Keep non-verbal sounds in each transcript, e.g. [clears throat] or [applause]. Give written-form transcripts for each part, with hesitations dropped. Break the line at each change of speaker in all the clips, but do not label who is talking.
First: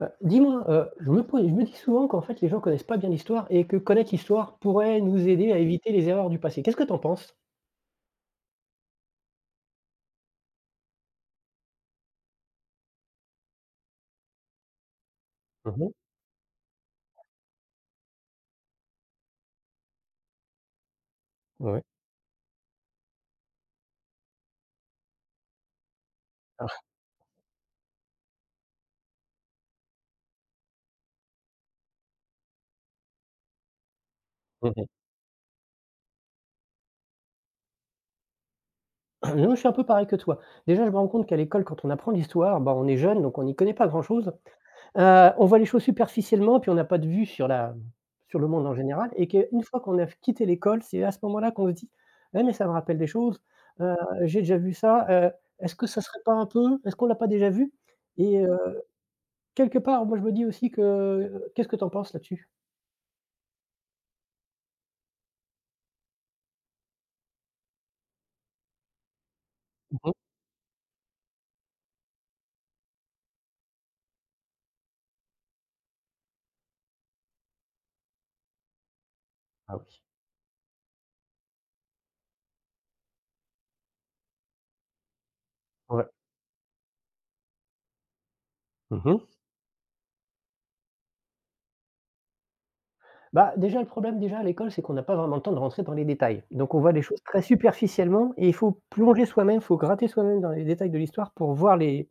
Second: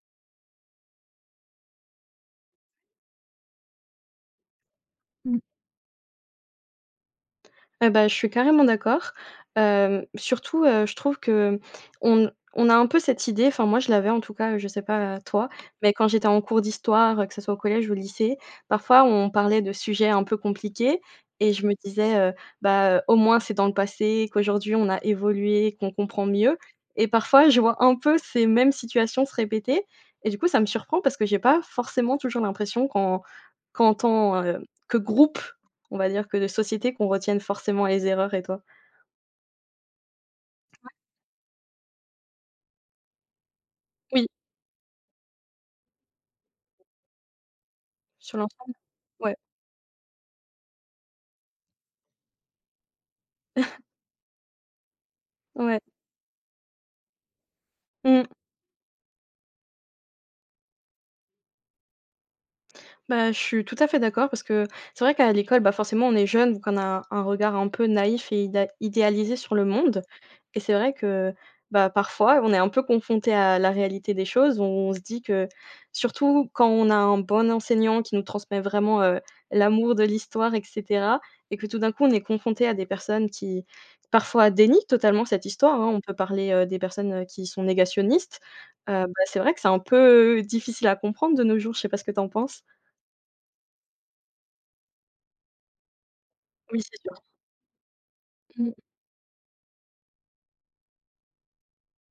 Dis-moi, je me dis souvent qu'en fait les gens connaissent pas bien l'histoire et que connaître l'histoire pourrait nous
Mmh.
aider à éviter les erreurs du passé. Qu'est-ce que tu en penses?
Eh bah, je suis carrément d'accord. Surtout, je trouve qu'on on a un peu cette idée, enfin moi je l'avais en tout cas, je sais pas toi,
Mmh.
mais quand j'étais en cours d'histoire, que ce soit au collège ou au lycée, parfois on parlait de sujets un peu compliqués et je me
Ouais.
disais: «Bah, au moins c'est dans le passé, qu'aujourd'hui on a évolué, qu'on comprend mieux», et parfois je vois un peu ces mêmes situations se répéter et du coup ça me surprend parce que j'ai pas forcément toujours l'impression qu'en tant,
Mmh. [clears throat]
que groupe, on va dire, que de société, qu'on retienne forcément les erreurs. Et toi?
Non, je suis un peu pareil que toi. Déjà, je me rends compte qu'à l'école, quand on apprend l'histoire, bah, on est jeune, donc on n'y connaît pas
Oui,
grand-chose. On voit les choses superficiellement, puis on n'a pas de vue sur
sur
le monde en
l'ensemble,
général et
ouais.
qu'une fois qu'on a quitté l'école, c'est à ce moment-là qu'on se dit: «Ouais, mais ça me rappelle des choses, heu, j'ai déjà vu ça, est-ce
Ouais,
que ça serait pas un peu? Est-ce qu'on l'a pas déjà vu?»
mmh.
Quelque part, moi je me dis aussi que qu'est-ce que tu en penses là-dessus?
Bah, je suis tout à fait d'accord parce que c'est vrai qu'à l'école, bah, forcément, on est jeune, donc on a un regard un peu naïf et idéalisé sur le
Mmh
monde.
mh.
Et c'est vrai que, bah, parfois, on est un peu confronté à la réalité des choses. On se dit que, surtout quand on a un bon enseignant qui nous transmet vraiment
Ah
l'amour
oui.
de l'histoire, etc., et que tout d'un coup, on est confronté à des personnes qui, parfois, dénient totalement cette histoire, hein. On
Ouais.
peut parler des personnes qui sont négationnistes.
Mmh
Bah,
mh.
c'est vrai que c'est un peu difficile à comprendre de nos jours. Je sais pas ce que tu en penses.
Bah, déjà le problème déjà à l'école, c'est qu'on n'a pas vraiment le temps de rentrer dans les détails. Donc on
Oui,
voit
c'est
les choses
sûr.
très superficiellement et il
Mmh.
faut plonger soi-même, il faut gratter soi-même dans les détails de l'histoire pour voir les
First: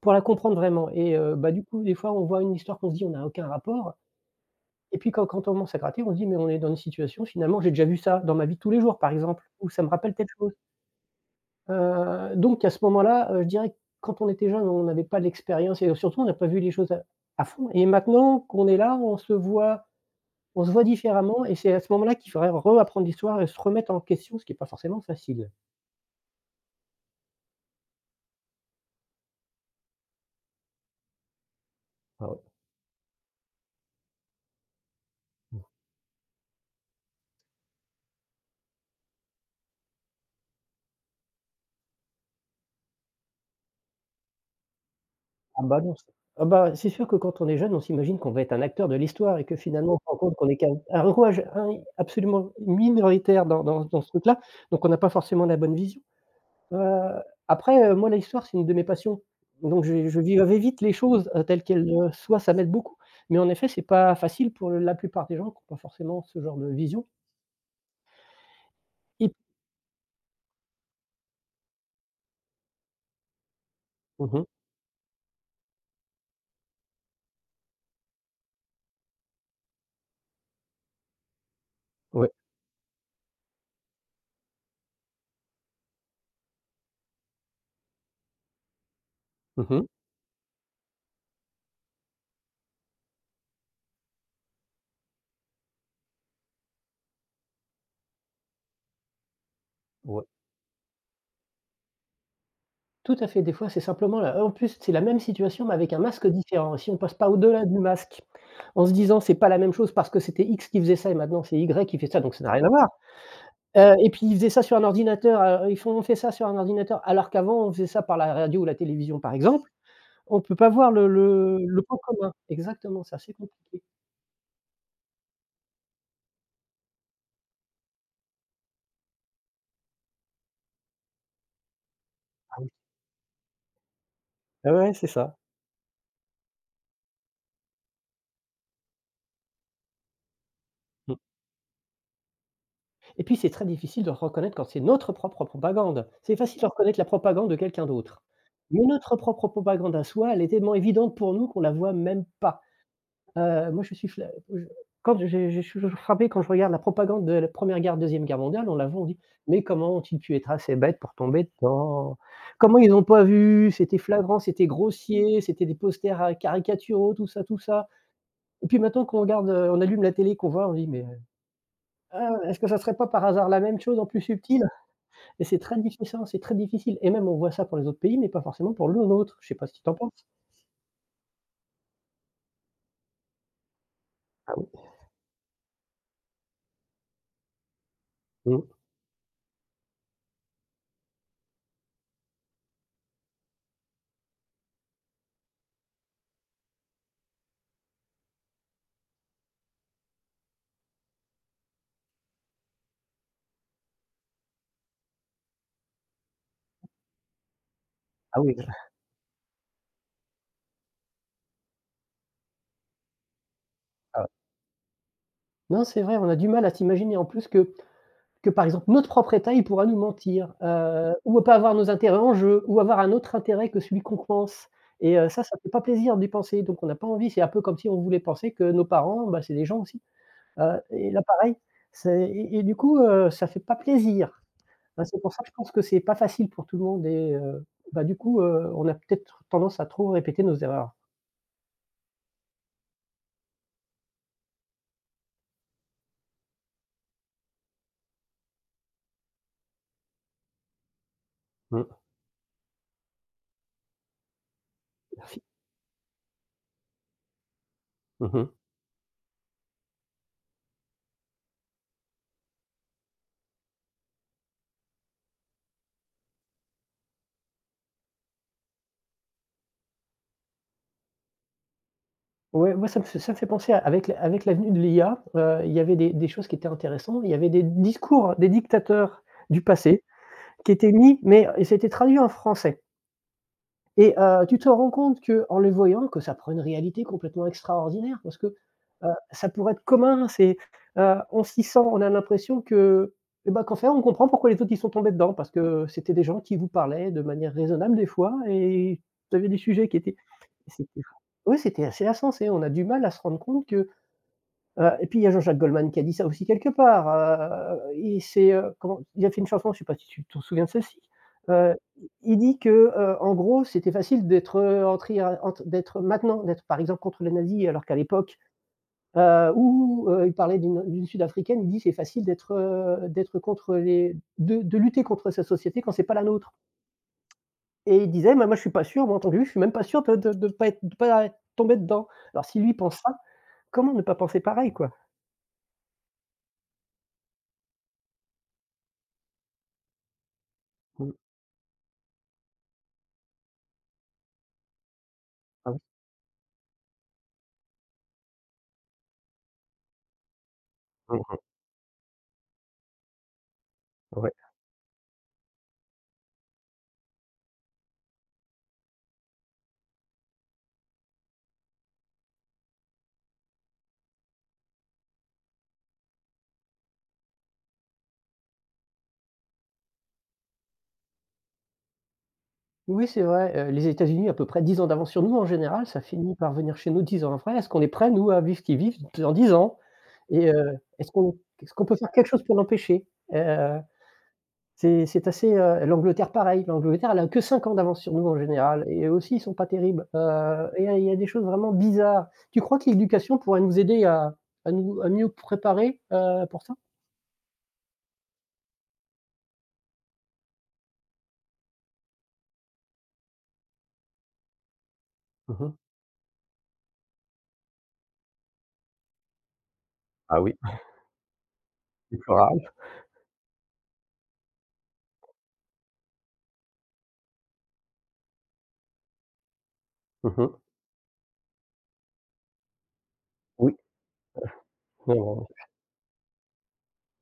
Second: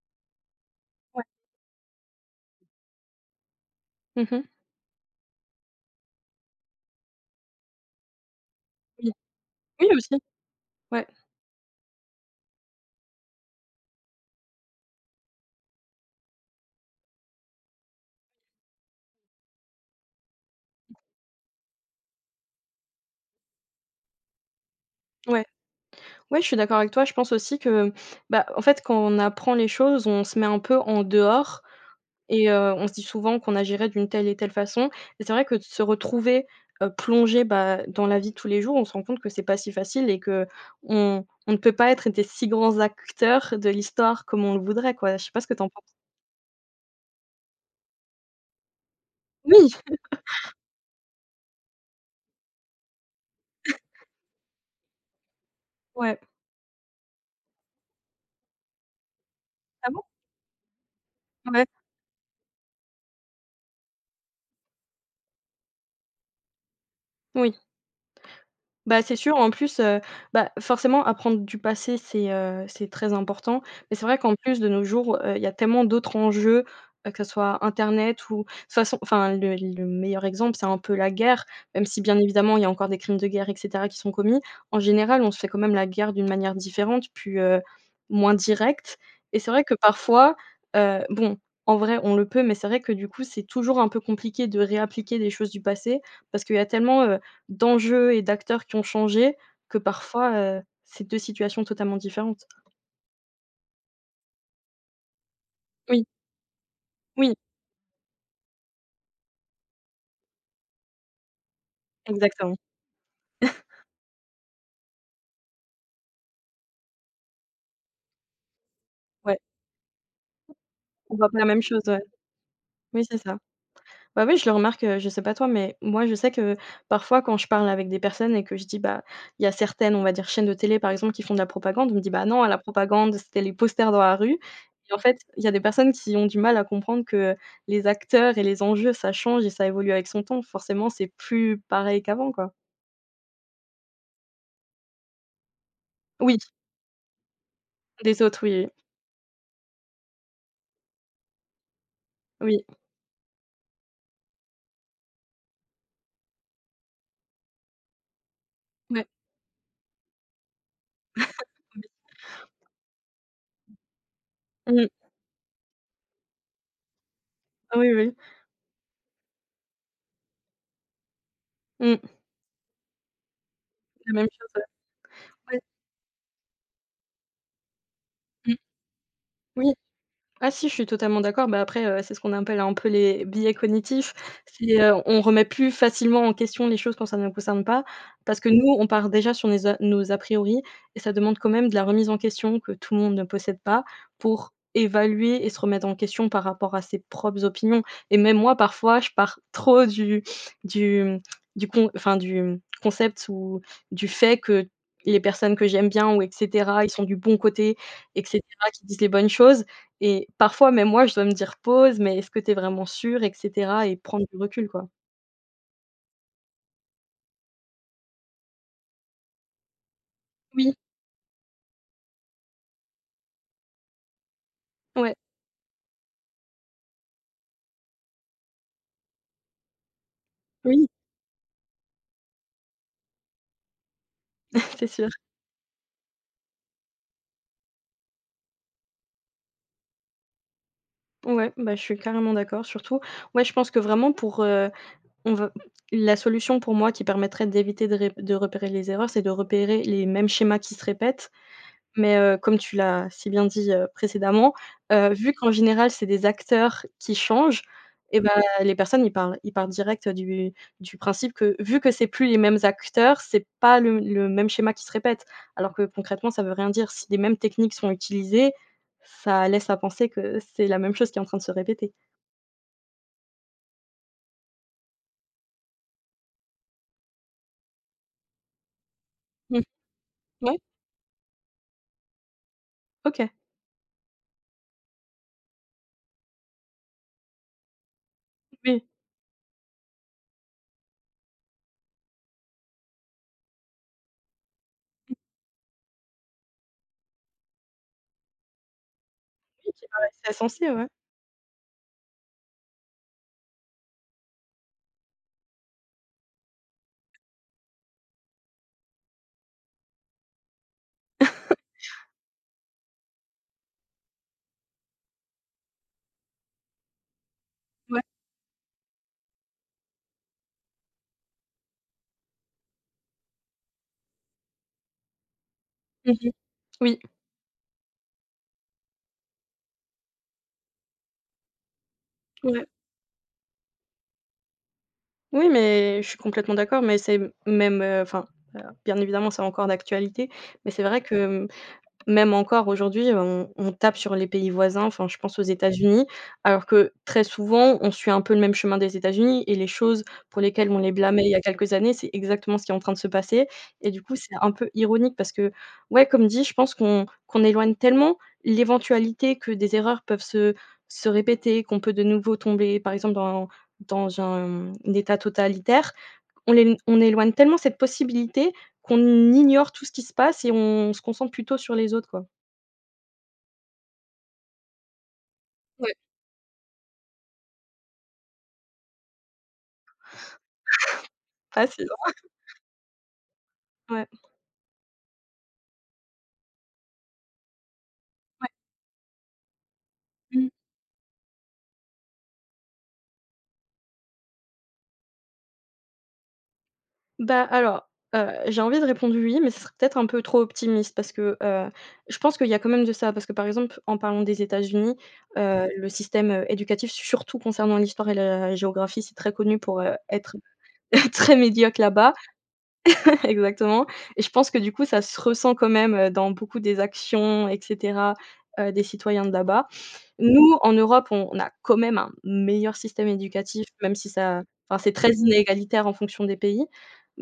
pour la comprendre vraiment et
Ouais.
bah, du coup, des fois, on voit une histoire qu'on se dit: «On n'a aucun rapport»
Mmh mh.
et puis quand on commence à gratter, on se dit: «Mais on est dans une situation finalement, j'ai déjà vu ça dans ma vie de tous les jours par
Oui.
exemple, ou ça me
Oui
rappelle
aussi.
telle chose».
Ouais,
Donc à ce moment-là, je dirais que quand on était jeune, on n'avait pas l'expérience et surtout on n'a pas vu les choses à fond et maintenant qu'on est là, on se voit différemment et c'est à ce moment-là qu'il faudrait réapprendre l'histoire et se remettre en question, ce qui est pas forcément
ouais.
facile.
Ouais, je suis d'accord avec toi. Je pense aussi que, bah, en fait, quand on apprend les choses, on se met un peu en dehors,
Ah ouais.
et on se dit souvent qu'on agirait d'une telle et telle façon. Et c'est vrai que
Mmh.
de se retrouver, plongé, bah, dans la vie de tous les jours, on se rend compte que c'est pas si facile et qu'on on ne peut pas être des si grands acteurs de l'histoire comme on le voudrait, quoi. Je sais pas ce que tu
Ah
en
bah non,
penses?
c'est ah bah, c'est sûr que quand on est jeune, on s'imagine qu'on va être un acteur de l'histoire et que
Oui!
finalement on se rend compte qu'on est qu'un un rouage in absolument minoritaire dans ce truc-là, donc on n'a pas forcément la bonne vision.
Ouais.
Heu, Après, moi, la histoire, c'est une de mes passions. Donc
Ah bon?
je vivais vite les choses, telles
Ouais.
qu'elles, soient, ça m'aide beaucoup. Mais en effet, c'est pas facile pour la plupart des gens qui ont pas forcément ce genre de vision.
Oui. Bah, c'est
Et
sûr, en plus, bah, forcément apprendre du passé, c'est très important. Mais c'est vrai
mmh
qu'en
mh,
plus de nos jours, il y a tellement d'autres enjeux, que ce soit internet ou de toute façon, enfin, le meilleur exemple, c'est un peu la guerre, même si bien
ouais,
évidemment il y a encore des crimes de guerre et cetera qui sont commis. En général, on se fait quand même la guerre d'une manière différente, puis, moins directe. Et c'est vrai
mmh
que
mh,
parfois, bon, en vrai on le peut, mais c'est vrai que du coup c'est toujours un peu compliqué de réappliquer des choses du passé parce qu'il y a tellement, d'enjeux et d'acteurs qui ont changé, que
ouais.
parfois, c'est 2 situations totalement différentes.
Tout à fait, des fois, c'est simplement la en plus, c'est la même situation, mais avec un
Oui,
masque différent. Si on passe pas
oui,
au-delà du masque, en se disant: «C'est pas la même chose parce que c'était X qui faisait ça et maintenant c'est Y qui fait ça, donc ça n'a
exactement.
rien à voir».
[laughs]
Et puis ils faisaient ça sur un ordinateur, ils font on fait ça sur un ordinateur alors qu'avant on faisait ça par la radio ou la télévision, par
Ouais,
exemple. On peut pas voir le
on voit pas la
le
même
le
chose,
point
ouais.
commun. Exactement,
Oui,
c'est
c'est
assez
ça.
compliqué.
Bah, oui, je le remarque, je sais pas toi, mais moi, je sais que parfois quand je parle avec des personnes et que je dis: «Bah, il y a certaines, on va dire, chaînes de télé, par exemple, qui font de la propagande», on me dit: «Bah, non,
Ah
la
oui.
propagande, c'était les posters dans la rue».
Ouais, ouais,
Et en
c'est
fait,
ça.
il y a des personnes qui ont du mal à comprendre que les acteurs et les enjeux, ça change et ça évolue avec son temps. Forcément, c'est
Mmh.
plus pareil qu'avant, quoi.
Et puis, c'est très difficile de reconnaître quand c'est notre propre propagande. C'est
Oui,
facile de reconnaître la propagande de quelqu'un d'autre.
des autres, oui, oui.
Mais notre propre propagande à soi, elle est tellement évidente pour nous qu'on la voit même pas.
Oui.
Moi, je je suis toujours frappé quand je regarde la propagande de la Première guerre, Deuxième guerre mondiale, on la voit, on
Ouais.
dit: «Mais comment ont-ils pu être assez bêtes pour tomber dedans? Comment ils ont pas vu? C'était flagrant, c'était
Mmh.
grossier, c'était des posters, caricaturaux, tout ça, tout
Ah,
ça».
oui, oui.
Et puis maintenant qu'on regarde, on allume la télé, qu'on voit, on dit: «Mais,
Mmh.
ah, est-ce que ça serait pas par hasard la même chose en
La
plus
même chose,
subtil?» et c'est
ouais.
très difficile, hein, c'est très difficile et même on voit ça pour les autres pays, mais pas
Mmh.
forcément pour le nôtre. Je sais pas ce
Oui,
que tu en penses?
ah si, je suis totalement d'accord. Bah, après, c'est ce qu'on appelle un peu les biais cognitifs.
Ah oui.
C'est, on remet plus facilement en question les choses quand ça ne nous concerne pas, parce que nous,
Mmh.
on part déjà sur nes a nos a priori, et ça demande quand même de la remise en question que tout le monde ne possède pas pour évaluer et se remettre en question par rapport à ses propres opinions. Et même moi, parfois, je pars trop du du, mmh, concept ou du fait que les personnes que j'aime bien ou et cetera, ils sont du bon côté et
Ah oui,
cetera, qui disent les bonnes choses. Et parfois, même moi, je dois me dire: «Pause, mais est-ce que tu es vraiment sûre?» et cetera, et
ah
prendre
ouais.
du recul, quoi.
Non, c'est vrai, on a du mal à s'imaginer en plus que par exemple notre propre État, il pourra nous mentir,
Oui,
ou pas avoir nos intérêts en jeu, ou avoir un autre intérêt que celui qu'on pense
ouais,
et ça, ça fait pas plaisir d'y penser, donc on n'a pas envie. C'est un peu comme si on voulait penser que nos parents, bah, c'est des gens aussi.
oui,
Et là, pareil, c'est du coup, ça fait pas plaisir.
[laughs] c'est
Bah,
sûr.
c'est pour ça que je pense que c'est pas facile pour tout le monde et bah, du coup, on a peut-être tendance à trop répéter nos erreurs.
Ouais, bah, je suis carrément d'accord. Surtout, ouais, je pense que vraiment pour, on va la solution pour moi qui permettrait d'éviter de repérer les erreurs, c'est de repérer les mêmes schémas qui se répètent.
Mmh,
Mais comme tu l'as si bien dit, précédemment, vu
merci.
qu'en général c'est des acteurs qui changent, et ben
Mmh mh.
les personnes, ils parlent direct du principe que vu que c'est plus les mêmes acteurs, c'est pas le même schéma qui se répète. Alors que concrètement ça veut rien dire. Si les mêmes techniques sont utilisées, ça laisse à penser que c'est la même chose qui est en train de se répéter.
Ouais, moi, ça me fait penser à avec la avec l'avenue de l'IA, il y avait des choses qui étaient intéressantes. Il y avait des discours des dictateurs du
Mmh,
passé
ouais.
qui étaient mis mais et c'était traduit en français.
OK,
Et tu te rends compte que en le voyant, que ça prend une réalité complètement extraordinaire parce que,
oui,
ça pourrait être commun, on s'y sent on a l'impression que, et bah, qu'en fait, on comprend pourquoi les autres y sont tombés dedans parce que c'était des gens qui vous parlaient de manière raisonnable des fois et vous avais des
oui, qui
sujets qui étaient
paraissait sensé, ouais.
c'était ouais, c'était assez insensé. On a du mal à se rendre compte que, et puis il y a Jean-Jacques Goldman qui a dit ça aussi quelque part. Il a fait une chanson, je ne sais pas si tu te souviens de celle-ci. Euh, il dit que, en gros, c'était facile d'être maintenant, d'être par exemple contre les nazis, alors qu'à
Ouais.
l'époque où il parlait d'une Sud-Africaine, il dit c'est facile d'être, d'être contre les, de lutter contre sa société quand c'est pas la
Mmh.
nôtre.
Oui.
Et il disait, bah, moi je suis pas sûr, moi en tant que juif, je suis même pas sûr de ne de, de pas, être- de pas tomber dedans. Alors si
Ouais.
lui pense ça, comment ne pas penser pareil, quoi.
Oui, mais je suis complètement d'accord, mais c'est même, enfin, bien évidemment, c'est encore d'actualité, mais c'est vrai
Mm.
que, même encore aujourd'hui, on tape sur les pays voisins, enfin je pense aux
Ah oui.
États-Unis, alors que très souvent, on suit un peu le même chemin des États-Unis, et les choses pour lesquelles on les blâmait il y a quelques années, c'est exactement ce qui est en train de se passer. Et du coup,
Mm.
c'est un peu ironique parce que, ouais, comme dit, je pense qu'on éloigne tellement l'éventualité que des erreurs peuvent se répéter, qu'on peut de nouveau tomber, par exemple, dans un état totalitaire. On l'é on éloigne tellement cette possibilité qu'on ignore tout ce qui se passe et on se concentre plutôt sur les autres, quoi.
Oui, c'est vrai, les États-Unis à peu près 10 ans d'avance sur nous en général,
Ouais,
ça finit par venir chez nous 10 ans après. Est-ce qu'on est prêts nous à vivre ce qu'ils vivent dans 10 ans? Et est-ce qu'on
facile,
peut faire quelque chose pour l'empêcher? Heu,
hein. Ouais,
c'est assez, l'Angleterre pareil, l'Angleterre elle a que 5 ans d'avance sur nous en
ouais.
général et eux aussi ils sont pas terribles.
Mmh.
Et il y a des choses vraiment bizarres. Tu crois que l'éducation pourrait nous aider à nous à mieux préparer, pour ça?
Bah, alors, j'ai envie de répondre «oui», mais ce serait peut-être un peu trop optimiste parce que, je pense qu'il y a quand même de ça. Parce que, par exemple, en parlant des États-Unis,
Mmh.
le système, éducatif, surtout concernant l'histoire et la géographie, c'est très connu pour, être
Ah oui. [laughs]
[laughs] très médiocre là-bas.
C'est plus rare.
[laughs] Exactement, et je pense que, du coup, ça se ressent quand même, dans beaucoup des actions et cetera, des citoyens de là-bas.
Mh.
Nous, en Europe, on a quand même un meilleur système éducatif,
Oui.
même si ça, enfin, c'est très
Non, non,
inégalitaire en fonction des pays.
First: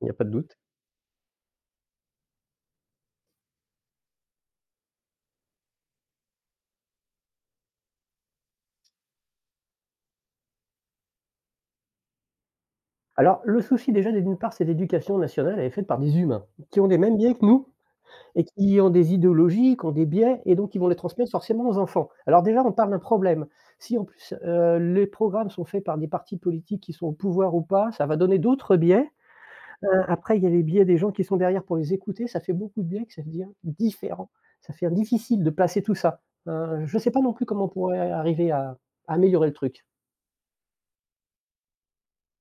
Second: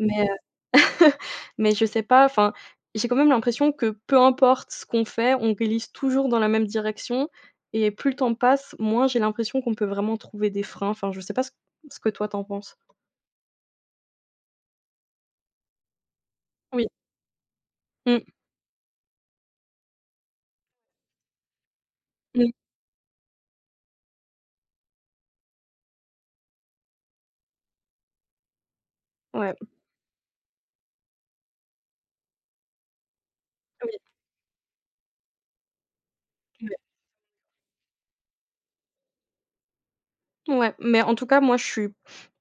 il n'y a pas de doute.
heu, [laughs] mais je sais pas, enfin, j'ai quand même l'impression que peu importe ce qu'on fait, on glisse toujours dans la même direction et plus le temps passe, moins j'ai l'impression qu'on peut vraiment trouver des freins. Enfin, je sais pas ce que toi tu en penses?
Alors, le souci déjà, d'une part, c'est l'éducation nationale, elle est faite par des humains, qui ont
Oui.
les mêmes biais que nous
Mmh,
et qui ont des idéologies, qui ont des biais et donc ils vont les transmettre forcément aux enfants. Alors
mmh.
déjà, on parle d'un problème. Si en plus, les programmes sont faits par des partis politiques qui sont au pouvoir ou pas, ça va donner d'autres biais.
Ouais,
Après il y a les biais des gens qui sont derrière pour les écouter, ça fait beaucoup de biais que ça devient
oui,
différent. Ça fait difficile de placer tout ça.
oui.
Je sais pas non plus comment on pourrait arriver à améliorer le truc.
Ouais, mais en tout cas, moi, je suis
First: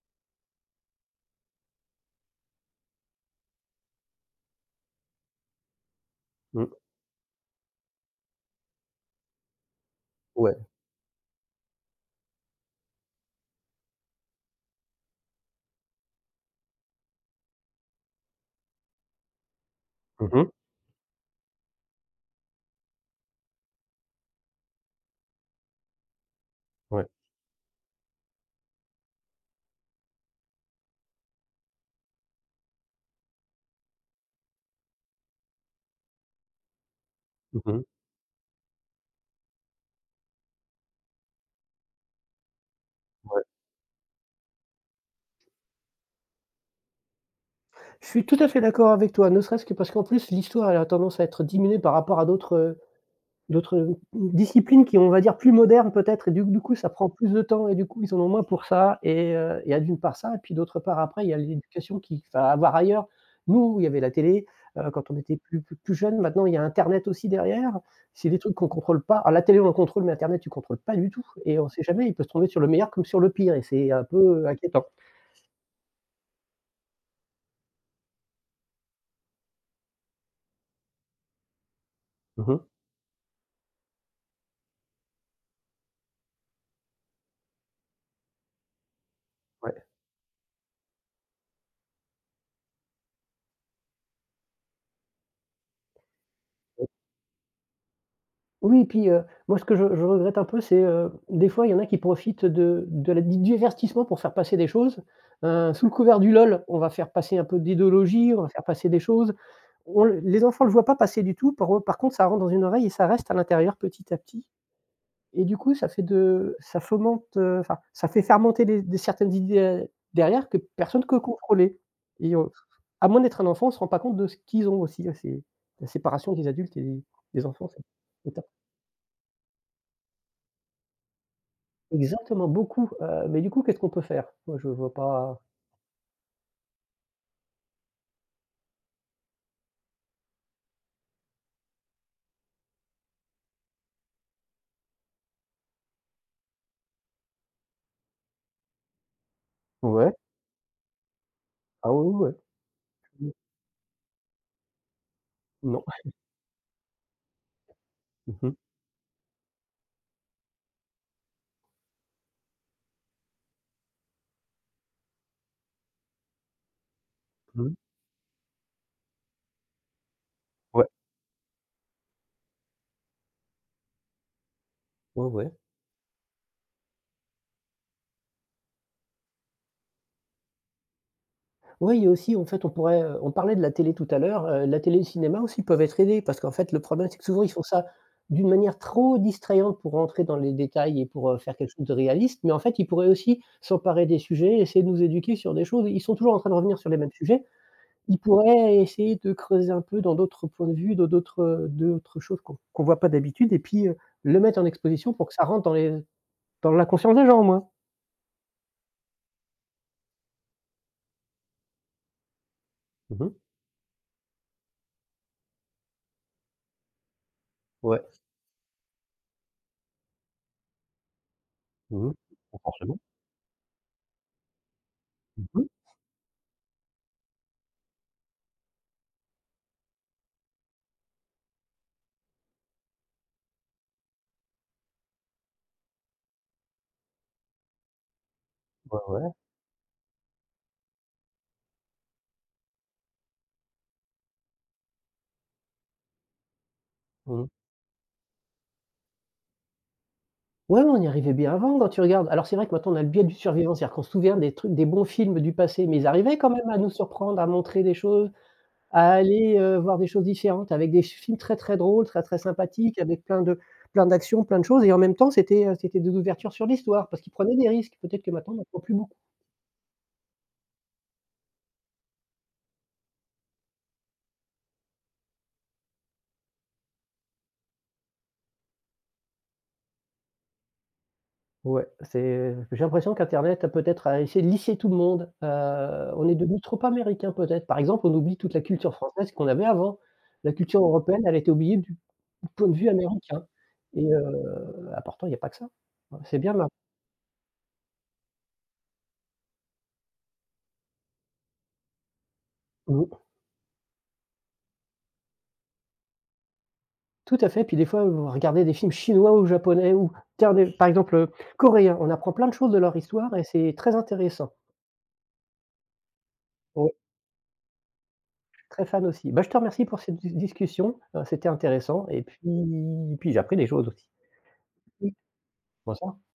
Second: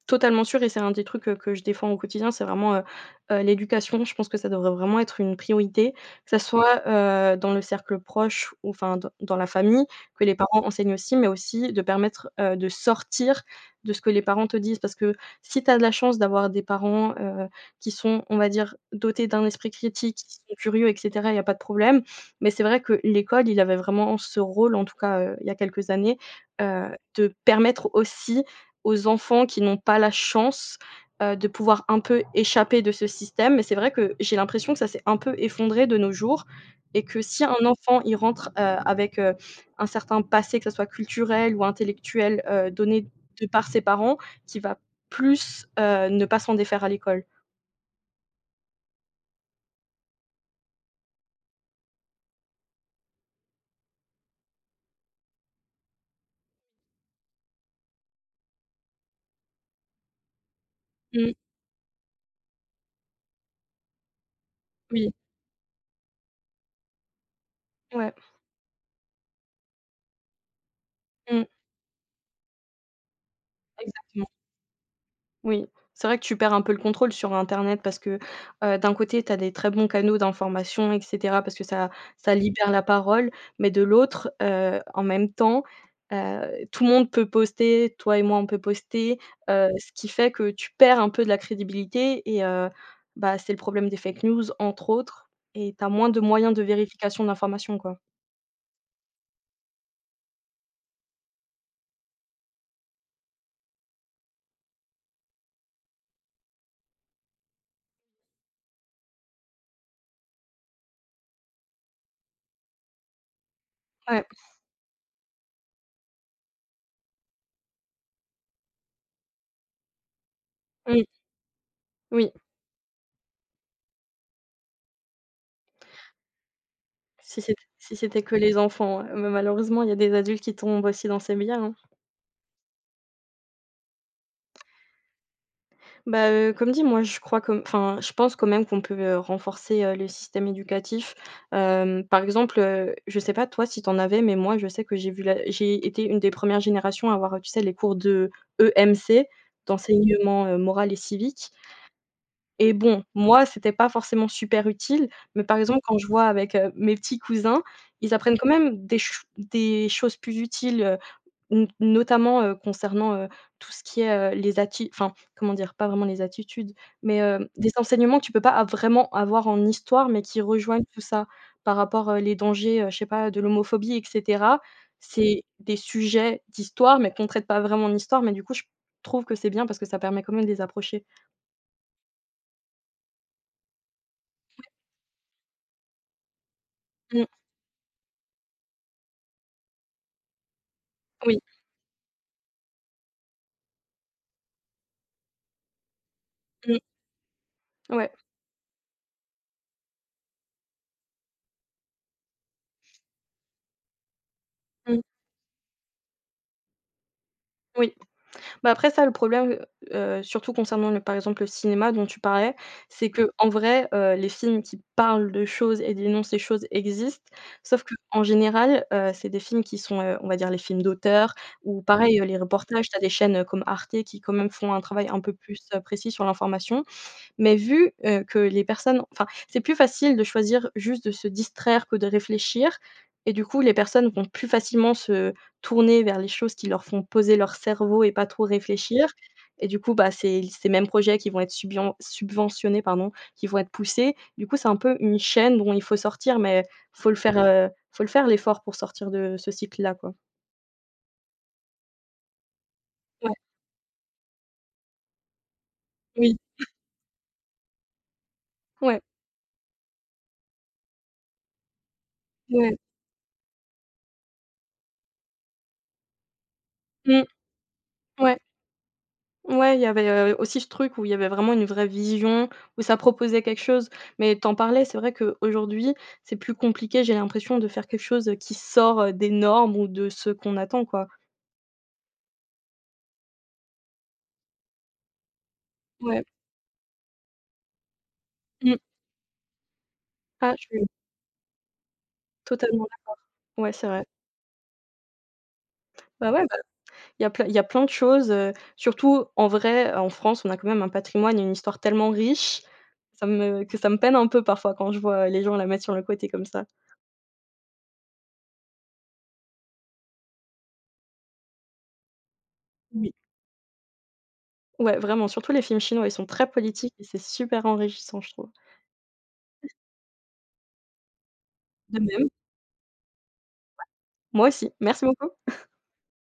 totalement sûre et c'est un des trucs, que je défends au quotidien, c'est vraiment, l'éducation. Je pense que ça devrait vraiment être une priorité, que ça
Mmh,
soit, dans le cercle proche ou enfin dans la famille, que les parents
ouais.
enseignent aussi, mais aussi de permettre, de sortir de ce que les parents te disent. Parce que si tu as de la chance d'avoir des parents, qui sont, on va dire, dotés d'un esprit critique,
Mmh
qui
mh.
sont curieux et cetera, il y a pas de problème. Mais c'est vrai que l'école, il avait vraiment ce rôle, en tout cas, il y a quelques années,
Ouais.
de permettre aussi aux enfants qui n'ont pas la chance, de pouvoir un peu échapper de ce système. Mais c'est vrai que j'ai l'impression que ça s'est un peu effondré de nos jours et que si un
Mmh mh.
enfant, il rentre, avec, un certain passé, que ça soit culturel ou intellectuel, donné de par ses parents, qu'il va plus, ne pas s'en défaire à l'école.
Je suis tout à fait d'accord avec toi, ne serait-ce que parce qu'en plus l'histoire elle a tendance à être diminuée par rapport à d'autres, d'autres, disciplines qui, on va dire, plus modernes peut-être et du coup ça prend plus de temps et du coup ils en ont moins pour ça et il y a d'une part ça et puis d'autre part après il y
Mmh,
a l'éducation qui va avoir ailleurs. Nous, il y avait la télé, quand
oui,
on était plus jeunes, maintenant il y a internet aussi derrière.
ouais,
C'est des trucs qu'on contrôle pas. Alors la télé on le contrôle, mais internet tu contrôles pas du tout
mmh,
et on sait jamais, il peut se tomber sur le meilleur comme sur le pire et c'est un
exactement.
peu inquiétant.
Oui, c'est vrai que tu perds un peu le contrôle sur internet parce que, d'un côté, tu as des très bons canaux d'information et cetera parce que ça
Mmh
libère
mh.
la parole, mais de l'autre, en même temps, tout le monde peut poster, toi et moi, on peut poster,
Ouais.
ce qui fait que tu perds un peu de la crédibilité et bah, c'est le problème des fake news, entre autres, et tu as moins de moyens de vérification d'informations, quoi.
Oui et puis, moi ce que je regrette un peu c'est, des fois il y en a qui profitent de la du divertissement pour faire passer des choses. Sous le couvert du LOL, on va faire passer un peu d'idéologie, on va faire passer des choses. On le Les enfants ne le voient pas passer du tout, par contre ça rentre dans une oreille et ça reste à l'intérieur petit à
Ouais,
petit et du coup ça fomente, enfin ça fait fermenter des certaines idées, derrière que personne
mmh,
ne peut contrôler
oui,
et à moins d'être un enfant, on ne se rend pas compte de ce qu'ils ont aussi, hein, c'est la séparation des adultes et
si
des
c'ét
enfants, c'est
si c'était que les enfants, ouais, mais malheureusement, il y a des adultes qui tombent aussi dans ces biais, hein.
exactement, beaucoup, mais du coup, qu'est-ce qu'on peut faire? Moi, je vois pas.
Bah, comme dit, moi je crois, comme, enfin, je pense quand même qu'on peut, renforcer, le système éducatif. Par exemple, je sais pas toi si t'en avais, mais moi je sais que j'ai vu la j'ai été une des premières générations à avoir, tu sais, les cours de EMC,
Ouais,
d'enseignement, moral et civique,
ah oui, oui, ouais.
et bon,
Mmh,
moi c'était pas forcément super utile, mais par exemple
non.
quand je vois avec, mes petits cousins, ils
Mmh
apprennent quand
mh.
même des choses plus utiles, N notamment, concernant, tout ce qui est, les atti enfin, comment dire? Pas vraiment les attitudes, mais, des
Mmh.
enseignements que tu peux pas a vraiment avoir en histoire, mais qui rejoignent
Ouais.
tout ça. Par rapport, les dangers, je sais pas, de l'homophobie et cetera.
Ouais,
C'est
ouais.
des sujets d'histoire, mais qu'on traite pas vraiment en histoire, mais du coup, je trouve que c'est bien parce que ça permet quand même de les approcher.
Oui, il y a aussi, en fait, on pourrait, on parlait de la télé tout à l'heure, la télé et le cinéma aussi peuvent être aidés parce qu'en fait, le problème, c'est que
Mmh,
souvent, ils font ça d'une manière trop distrayante pour rentrer dans les détails et pour,
oui,
faire quelque chose de réaliste, mais en fait, ils pourraient aussi s'emparer des sujets, essayer de nous éduquer sur des choses. Ils sont toujours en train de revenir
mmh,
sur les mêmes sujets.
ouais,
Ils pourraient essayer de creuser un peu dans d'autres points de vue, dans d'autres choses qu'on voit pas d'habitude et puis, le mettre en
mmh,
exposition pour que ça rentre dans les dans la conscience des gens, au moins.
oui. Bah, après ça, le problème, surtout concernant le par exemple, le cinéma dont tu parlais, c'est
Mmh
que
mh.
en vrai, les films qui parlent de choses et dénoncent les choses existent, sauf que
Ouais.
en général, c'est des films qui sont, on va dire les films d'auteur, ou
Mmh mh.
pareil, les
Bah,
reportages. Tu
forcément.
as des chaînes, comme Arte qui quand même font un travail un peu
Mmh
plus,
mh.
précis sur l'information. Mais vu, que les personnes, enfin, c'est plus facile de choisir juste de se distraire que de réfléchir, et du coup, les personnes vont plus facilement se tourner vers les choses qui leur font poser leur cerveau et pas trop
Ouais,
réfléchir.
ouais.
Et du coup, bah, c'est ces mêmes projets qui vont être subion subventionnés, pardon, qui vont être poussés. Du coup, c'est un peu une chaîne dont il faut sortir, mais faut le faire,
Mmh mh.
heu, faut le faire l'effort pour sortir de ce cycle-là, quoi.
Ouais, on y arrivait bien avant quand tu regardes. Alors c'est vrai que maintenant on a le biais
Ouais,
du survivant, c'est-à-dire qu'on se souvient des trucs des bons films du passé, mais ils
oui,
arrivaient quand même à nous surprendre, à montrer des choses,
ouais,
à aller, voir des choses différentes avec des films très, très drôles, très, très
ouais.
sympathiques, avec plein d'actions, plein de choses et en même temps, c'était de l'ouverture sur l'histoire parce
Mmh,
qu'ils prenaient des risques. Peut-être que
ouais.
maintenant, on n'en prend plus beaucoup.
Ouais, il y avait, aussi ce truc où il y avait vraiment une vraie vision, où ça proposait quelque chose. Mais tu en parlais, c'est vrai qu'aujourd'hui, c'est plus compliqué, j'ai l'impression, de faire quelque chose, qui sort, des normes ou de ce qu'on attend, quoi.
Ouais, c'est j'ai l'impression qu'internet a essayé de lisser tout le monde.
Ouais.
On est devenu trop américain peut-être. Par exemple, on oublie toute la
Mmh.
culture française qu'on avait avant. La
Ah, je
culture
suis
européenne, elle a été oubliée du point de
totalement
vue
d'ac
américain
ouais, c'est vrai.
et ah pourtant il y a pas que ça.
Bah,
C'est
ouais,
bien
bah,
là.
il y a plein de choses, surtout en vrai, en France, on a quand même un patrimoine et une histoire tellement riche,
Mmh.
ça me que ça me peine un peu parfois quand je vois les gens la mettre sur le côté comme ça.
Tout à fait, puis des fois, vous regardez des films chinois ou japonais ou dernier par exemple, coréen, on apprend plein de choses de leur
Oui.
histoire et c'est très intéressant.
Ouais, vraiment, surtout les films chinois, ils sont très
Oui,
politiques et c'est super enrichissant, je trouve.
très fan aussi. Bah, je te remercie pour cette discussion, c'était
De
intéressant et
même.
puis j'ai appris des choses aussi.
Moi aussi, merci beaucoup.
Bonsoir.